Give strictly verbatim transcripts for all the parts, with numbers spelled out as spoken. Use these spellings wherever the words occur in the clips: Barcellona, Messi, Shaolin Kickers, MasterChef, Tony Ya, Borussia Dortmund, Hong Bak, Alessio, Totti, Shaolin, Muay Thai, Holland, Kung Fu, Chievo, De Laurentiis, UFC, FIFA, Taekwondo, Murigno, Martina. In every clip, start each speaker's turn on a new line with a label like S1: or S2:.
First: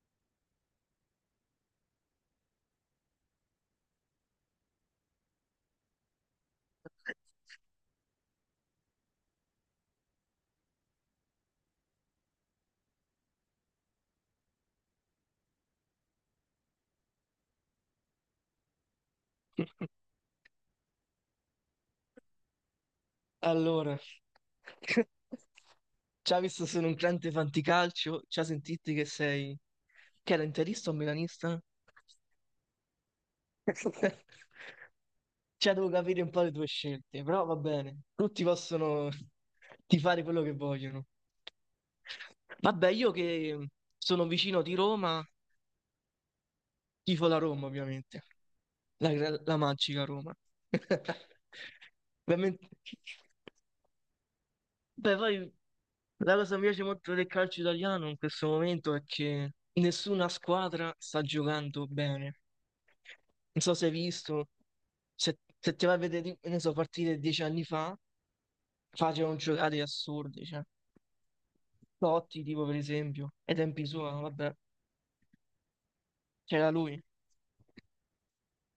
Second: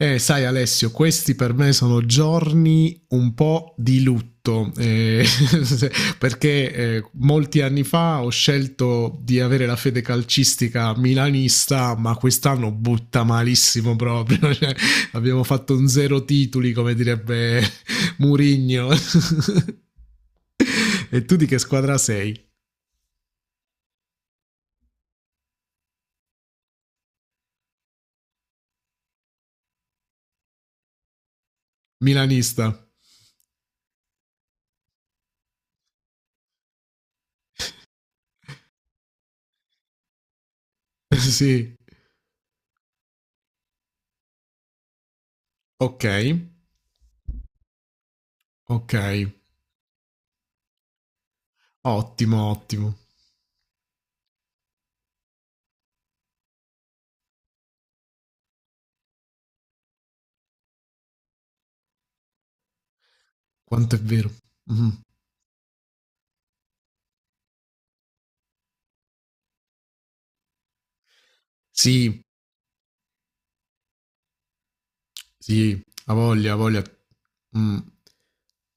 S1: Eh, sai Alessio, questi per me sono giorni un po' di lutto, eh, perché eh, molti anni fa ho scelto di avere la fede calcistica milanista, ma quest'anno butta malissimo proprio, cioè, abbiamo fatto un zero titoli, come direbbe Murigno. E tu di che squadra sei?
S2: Allora, ci ha visto sono un grande fanticalcio, ci ha sentito che sei... che era interista o milanista?
S1: Milanista.
S2: Cioè, devo capire un po' le tue scelte, però va bene, tutti possono tifare quello che vogliono.
S1: Sì,
S2: Vabbè, io che sono vicino di Roma,
S1: ok,
S2: tifo la Roma, ovviamente,
S1: ok,
S2: la, gra- la magica Roma.
S1: ottimo,
S2: Ovviamente...
S1: ottimo.
S2: Beh, poi la cosa che mi piace molto del calcio italiano in questo momento è che nessuna squadra sta giocando bene. Non so se hai
S1: Quanto è vero.
S2: visto,
S1: Mm.
S2: se, se ti vai a vedere, ne so, partite dieci anni fa, facevano giocate assurdi, cioè.
S1: Sì,
S2: Totti, tipo, per esempio, ai tempi suoi, vabbè,
S1: sì, ha voglia, ha
S2: c'era
S1: voglia.
S2: lui.
S1: Mm.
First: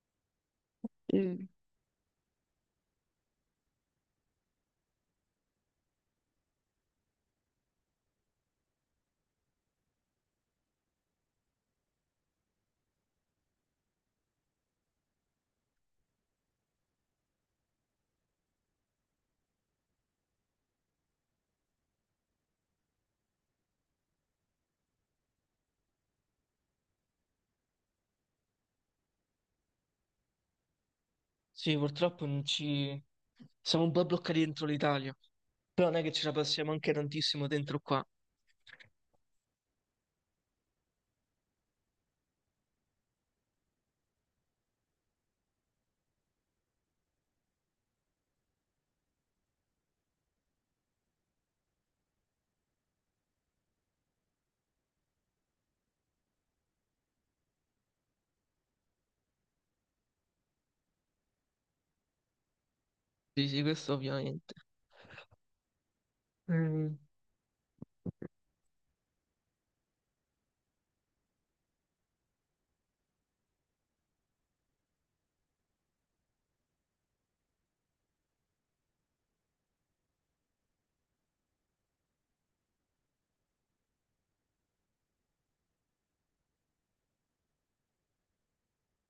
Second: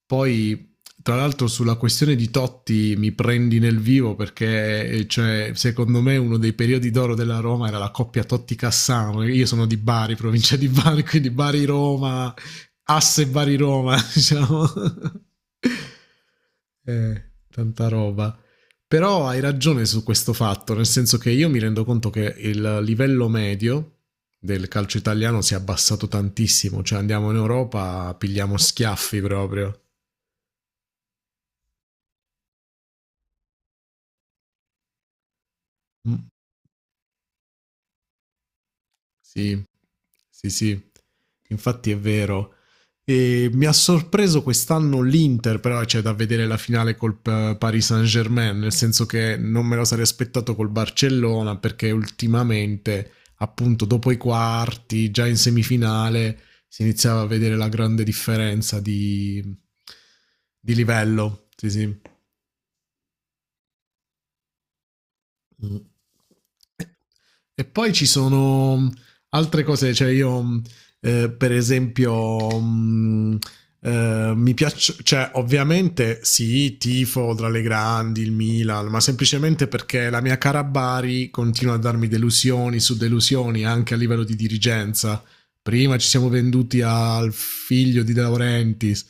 S1: Poi, tra l'altro,
S2: Mm.
S1: sulla questione di Totti mi prendi nel vivo perché, eh, cioè, secondo me, uno dei periodi d'oro della Roma era la coppia Totti-Cassano. Io sono di Bari, provincia di Bari, quindi Bari-Roma, asse Bari-Roma, diciamo. eh, Tanta roba. Però hai ragione su questo fatto, nel senso che io mi rendo conto che il livello medio del calcio italiano si è abbassato tantissimo, cioè andiamo in Europa, pigliamo schiaffi proprio.
S2: Sì, purtroppo non ci... siamo un po' bloccati dentro l'Italia, però non è che ce la passiamo anche tantissimo dentro qua.
S1: Sì, sì, sì, infatti è vero. E mi ha sorpreso quest'anno l'Inter, però c'è da vedere la finale col eh, Paris Saint-Germain, nel senso che non me lo sarei aspettato col Barcellona, perché ultimamente, appunto, dopo i quarti, già in semifinale, si iniziava a vedere la grande differenza di, di livello. Sì, sì.
S2: Sì, sì, questo ovviamente.
S1: Mm.
S2: Mm.
S1: E poi ci sono mm, altre cose, cioè io mm, eh, per esempio mm, eh, mi piace, cioè ovviamente sì, tifo tra le grandi, il Milan, ma semplicemente perché la mia cara Bari continua a darmi delusioni su delusioni anche a livello di dirigenza. Prima ci siamo venduti al figlio di De Laurentiis,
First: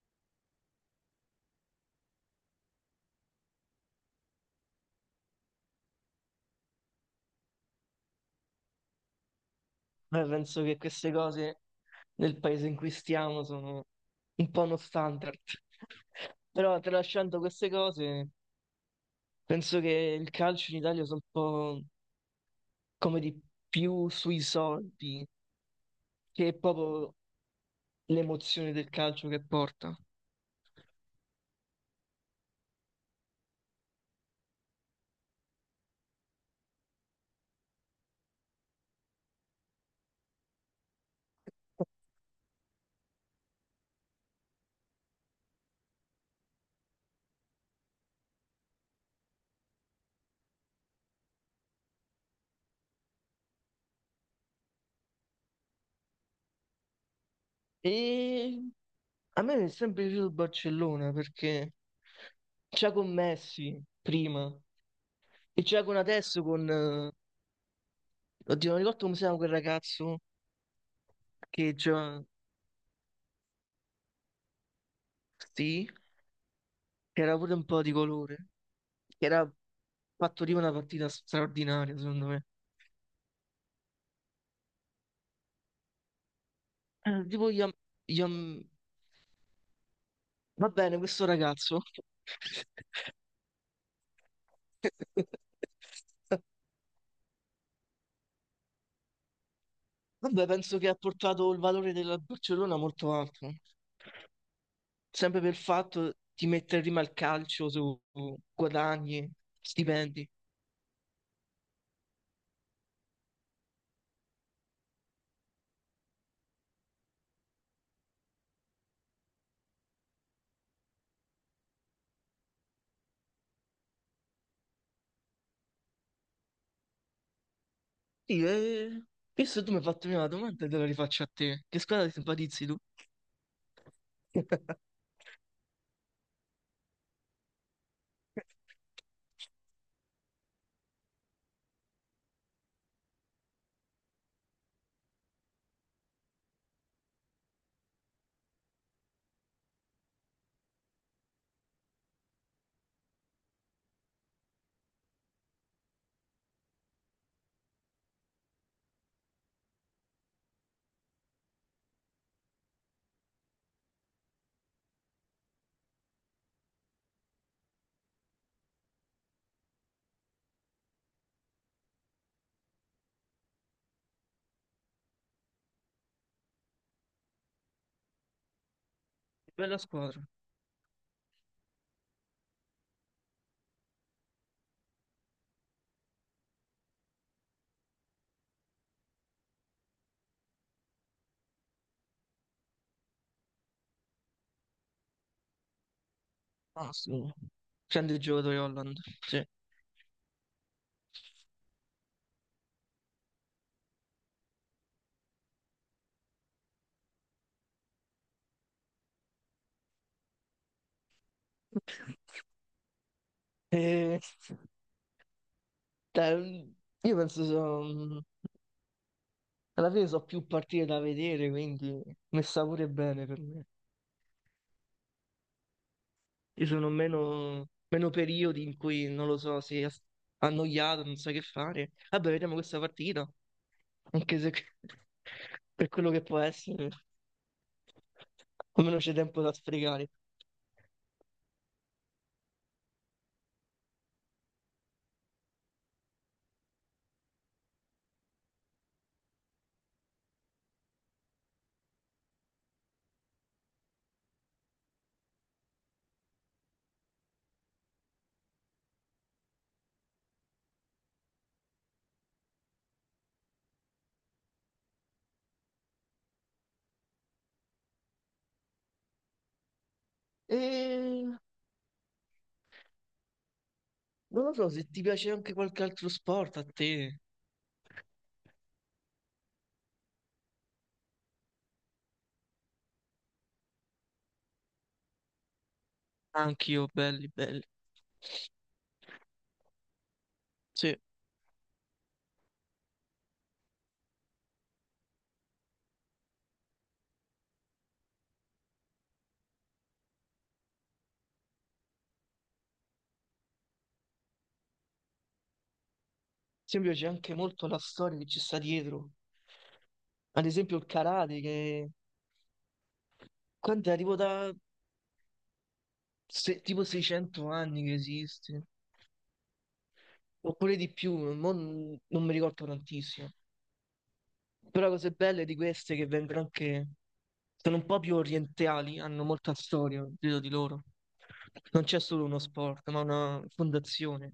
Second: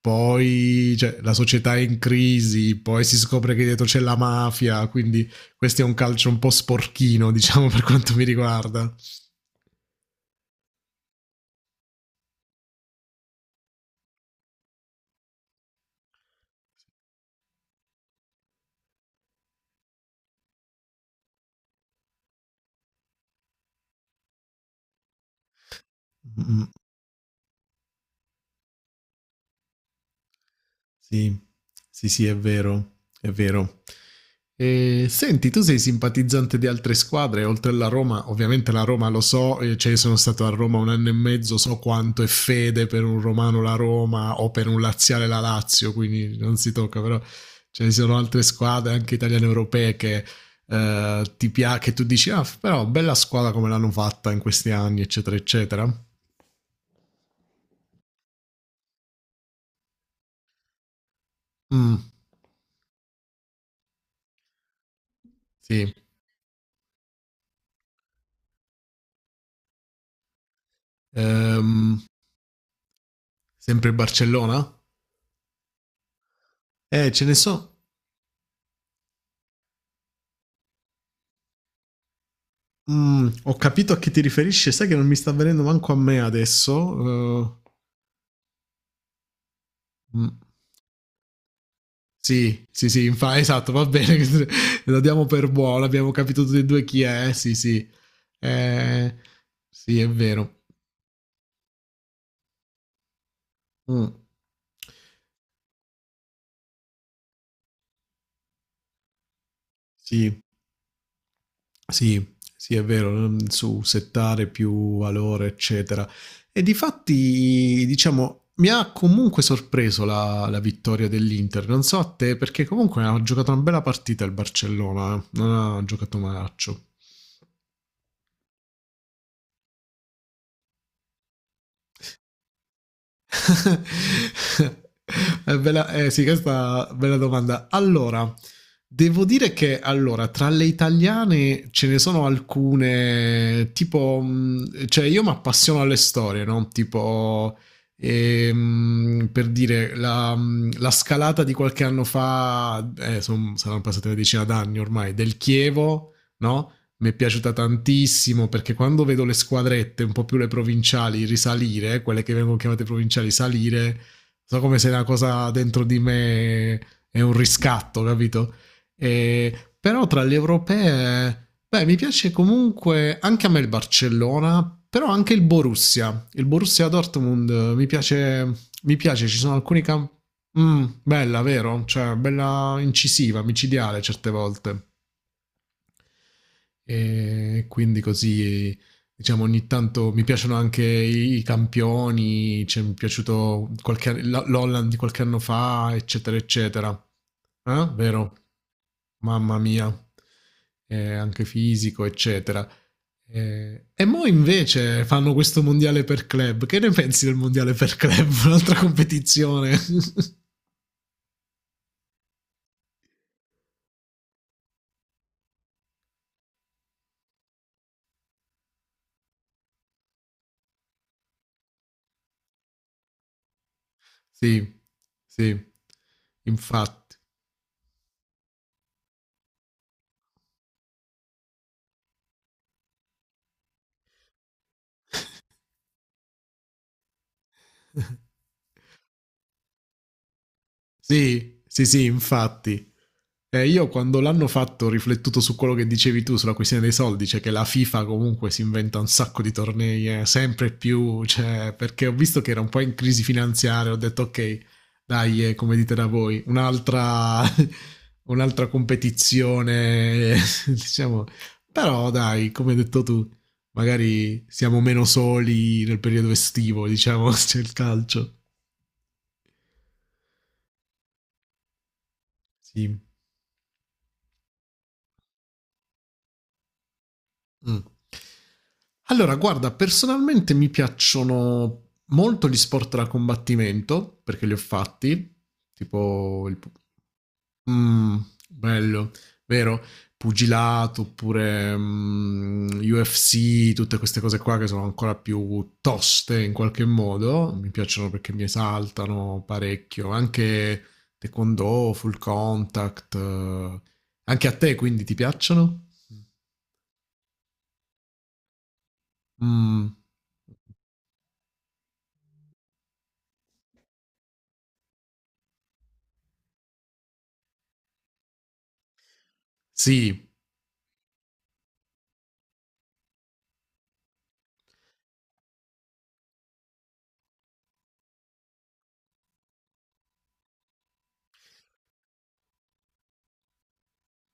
S1: poi cioè, la società è in crisi, poi si scopre che dietro c'è la mafia, quindi questo è un calcio un po' sporchino, diciamo, per quanto mi riguarda.
S2: Beh, penso che queste cose nel paese in cui stiamo sono un po' uno standard. Però tralasciando queste cose, penso che il calcio in Italia sia un po' come di più sui soldi che è
S1: Mm,
S2: proprio l'emozione del calcio che porta.
S1: sì, sì, sì, è vero, è vero. E, senti, tu sei simpatizzante di altre squadre, oltre alla Roma, ovviamente la Roma lo so, eh, cioè sono stato a Roma un anno e mezzo, so quanto è fede per un romano la Roma o per un laziale la Lazio, quindi non si tocca, però ce ne sono altre squadre, anche italiane europee, che eh, ti piace, che tu dici, ah, però bella squadra come l'hanno fatta in questi anni, eccetera, eccetera.
S2: E a me mi è sempre piaciuto il Barcellona perché
S1: Mh,
S2: c'è con Messi prima e c'è
S1: sì.
S2: con adesso con... eh, Oddio, non ricordo come si chiama quel ragazzo che
S1: Ehm,
S2: già...
S1: sempre Barcellona? Eh,
S2: che
S1: ce ne
S2: era pure un
S1: so
S2: po' di colore, che era fatto lì una partita straordinaria, secondo me.
S1: mhmm, ho capito a chi ti riferisci, sai che non mi sta venendo manco a me
S2: Eh, tipo,
S1: adesso.
S2: Iam- Iam-
S1: Ehm, mh,
S2: va bene, questo ragazzo.
S1: sì, sì, sì, infa esatto, va bene, la diamo per buona, abbiamo capito tutti e due chi è, eh, sì, sì. Ehm, sì, è
S2: Vabbè,
S1: vero.
S2: penso che ha portato il valore della Barcellona molto alto,
S1: Mh.
S2: sempre per il fatto di mettere prima il calcio su guadagni, stipendi.
S1: Sì. Sì, sì, è vero, non- su settare più valore, eccetera. E difatti, diciamo, mi ha comunque sorpreso la, la vittoria dell'Inter. Non so a te, perché comunque ha giocato una bella partita il Barcellona, eh. Non ha giocato malaccio.
S2: Sì, e... Visto che tu mi hai fatto prima la domanda, te la rifaccio a te. Che squadra ti simpatizzi tu?
S1: Eh, bella, eh, sì, questa è una bella domanda. Allora, devo dire che allora, tra le italiane ce ne sono alcune, tipo, mh, cioè io mi appassiono alle storie, no? Tipo, ehm, per dire, la, mh, la scalata di qualche anno fa, eh, son- saranno passate una decina d'anni ormai, del Chievo, no? Mi è piaciuta tantissimo perché quando vedo le squadrette, un po' più le provinciali, risalire, quelle che vengono chiamate provinciali, salire, so come se una cosa dentro di me è un riscatto, capito? E, però tra le europee, beh, mi piace comunque anche a me il Barcellona, però anche il Borussia, il Borussia Dortmund mi piace, mi piace ci sono
S2: Bella
S1: alcuni campi.
S2: squadra.
S1: Mm, bella, vero? Cioè, bella incisiva, micidiale certe volte. E quindi così, diciamo, ogni tanto mi piacciono anche i i campioni, cioè, mi è piaciuto qualche, la- l'Holland di qualche anno fa, eccetera, eccetera.
S2: Ah, sì.
S1: Eh?
S2: Grande
S1: Vero?
S2: giocatore Holland, sì.
S1: Mamma mia, eh, anche fisico, eccetera. Eh, e mo invece fanno questo mondiale per club. Che ne pensi del mondiale per club? Un'altra competizione.
S2: E, cioè, io penso, so- alla fine so più partite da vedere, quindi messa pure bene per me.
S1: Sì, sì,
S2: Ci sono
S1: infatti.
S2: meno, meno periodi in cui, non lo so, sei as- annoiato, non sai che fare. Vabbè, vediamo questa partita, anche se per quello che può essere, almeno c'è tempo da sfregare.
S1: Sì, sì, sì, infatti. Eh, io quando l'hanno fatto ho riflettuto su quello che dicevi tu sulla questione dei soldi, cioè che la FIFA comunque si inventa un sacco di tornei, eh, sempre più, cioè, perché ho visto che era un po' in crisi finanziaria, ho detto ok, dai, eh, come dite da voi, un'altra, un'altra competizione, diciamo, però dai, come hai detto tu, magari siamo meno soli nel periodo estivo, diciamo, c'è il calcio.
S2: E
S1: Sì.
S2: non lo so se ti piace anche qualche altro sport a te.
S1: Mm. Allora, guarda, personalmente mi piacciono molto gli sport da combattimento perché li ho fatti, tipo il... pu-
S2: Anch'io, belli, belli.
S1: Mm, bello, vero?
S2: Sì. Ad
S1: Pugilato oppure mm, U F C, tutte queste cose qua che sono ancora più toste in qualche modo, mi piacciono perché mi esaltano parecchio, anche Taekwondo, Full Contact, eh, anche a te quindi ti piacciono?
S2: esempio c'è anche molto la storia che ci sta dietro.
S1: Mm.
S2: Ad esempio il karate che... Quanto è? Tipo da... se- tipo seicento anni che esiste.
S1: Sì,
S2: Oppure di più, mo non, non mi ricordo tantissimo. Però cose belle di queste che vengono anche... Sono un po' più orientali, hanno molta storia dietro di loro. Non c'è solo uno sport, ma una fondazione,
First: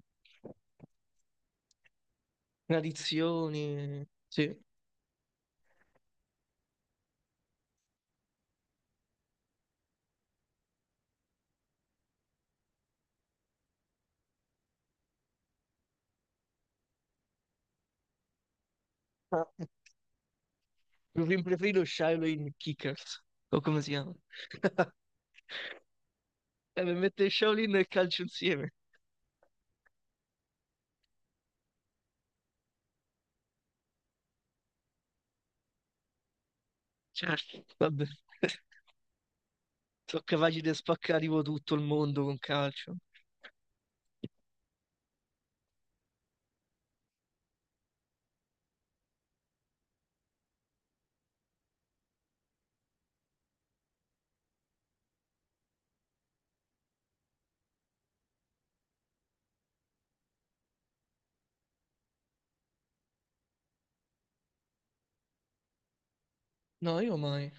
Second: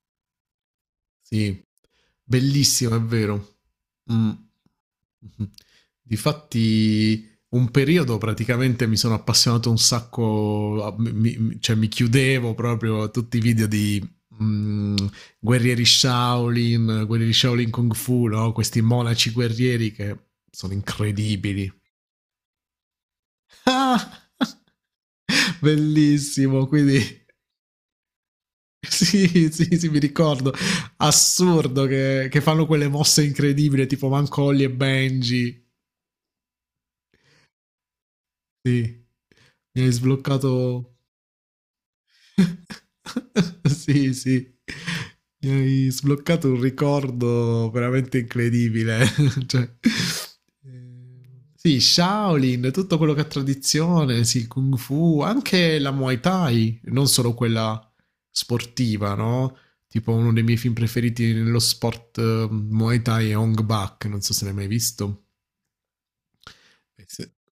S1: sì, bellissimo, è vero.
S2: tradizioni.
S1: Mm.
S2: Sì.
S1: Mhm. Difatti, un periodo praticamente mi sono appassionato un sacco, a- mi- mi- cioè mi chiudevo proprio a tutti i video di mm, guerrieri Shaolin, guerrieri Shaolin Kung Fu, no? Questi monaci guerrieri che sono
S2: Mi film
S1: incredibili.
S2: preferito è Shaolin Kickers, o come si chiama?
S1: Ah! Bellissimo,
S2: Eh, mi
S1: quindi
S2: mette Shaolin e calcio insieme.
S1: sì, sì, sì, mi ricordo. Assurdo che, che fanno quelle mosse incredibili, tipo Mancolli e Benji.
S2: Certo, vabbè.
S1: Sì, mi hai
S2: Sono capaci di
S1: sbloccato
S2: spaccare tipo tutto il mondo con calcio.
S1: sì, sì. Mi hai sbloccato un ricordo veramente incredibile. Cioè, ehm, sì, Shaolin, tutto quello che è tradizione, sì, Kung Fu, anche la Muay Thai, non solo quella sportiva, no? Tipo uno dei miei film preferiti nello sport eh, Muay Thai è Hong Bak, non so se l'hai mai visto.
S2: No,
S1: Eh,
S2: io
S1: se-
S2: mai.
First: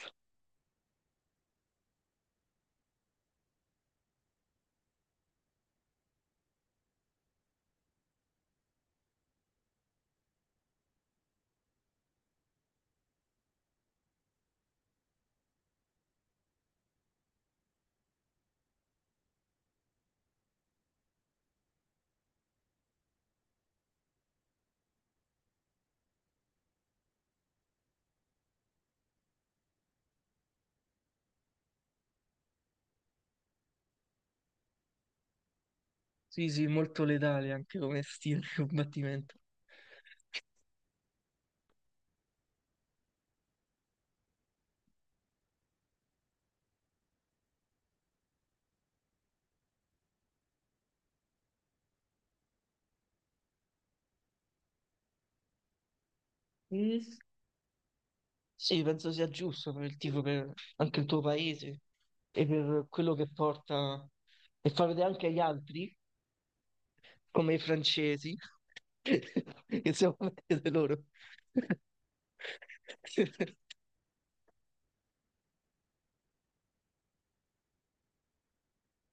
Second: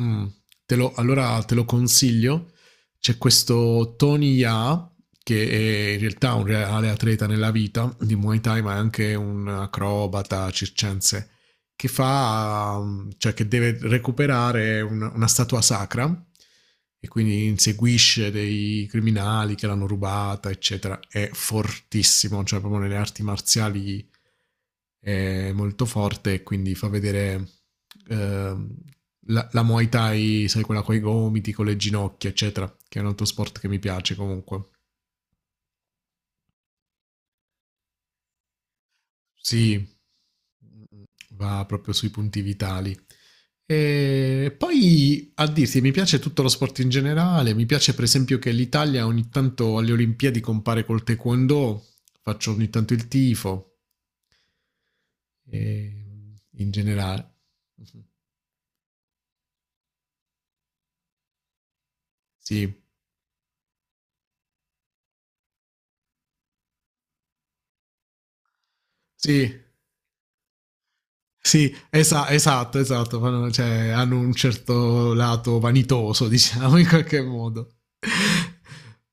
S1: Mm. Te lo- allora te lo consiglio. C'è questo Tony Ya, che è in realtà un reale atleta nella vita di Muay Thai, ma è anche un acrobata circense, che fa, um, cioè che deve recuperare una, una statua sacra e quindi inseguisce dei criminali che l'hanno rubata, eccetera. È fortissimo, cioè proprio nelle arti marziali è molto forte e quindi fa vedere ehm, la, la Muay Thai, sai, quella con i gomiti, con le ginocchia, eccetera, che è un altro sport che mi piace comunque.
S2: Sì, sì, molto letale anche come stile di combattimento.
S1: Sì, va proprio sui punti vitali. E poi a dirti, mi piace tutto lo sport in generale, mi piace per esempio che l'Italia ogni tanto alle Olimpiadi compare col taekwondo, faccio ogni tanto il tifo, e in
S2: Mm,
S1: generale.
S2: sì, penso sia giusto per il tifo, per anche il tuo paese e
S1: Sì,
S2: per quello che porta e far vedere anche agli altri come i francesi,
S1: sì,
S2: insieme a vedere loro.
S1: sì, esa- esatto, esatto, fanno- cioè, hanno un certo lato vanitoso, diciamo, in qualche modo.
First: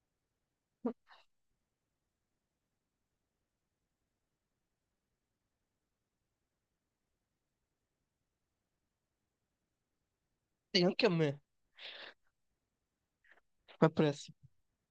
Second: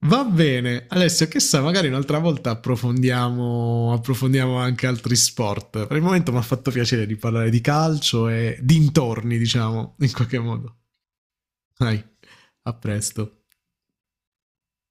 S1: Va bene, Alessio, che sa, magari un'altra volta approfondiamo, approfondiamo anche altri sport. Per il momento mi ha fatto piacere di parlare di calcio e dintorni, diciamo, in qualche modo.
S2: Sì, anche a me.
S1: Dai, a presto.
S2: A presto.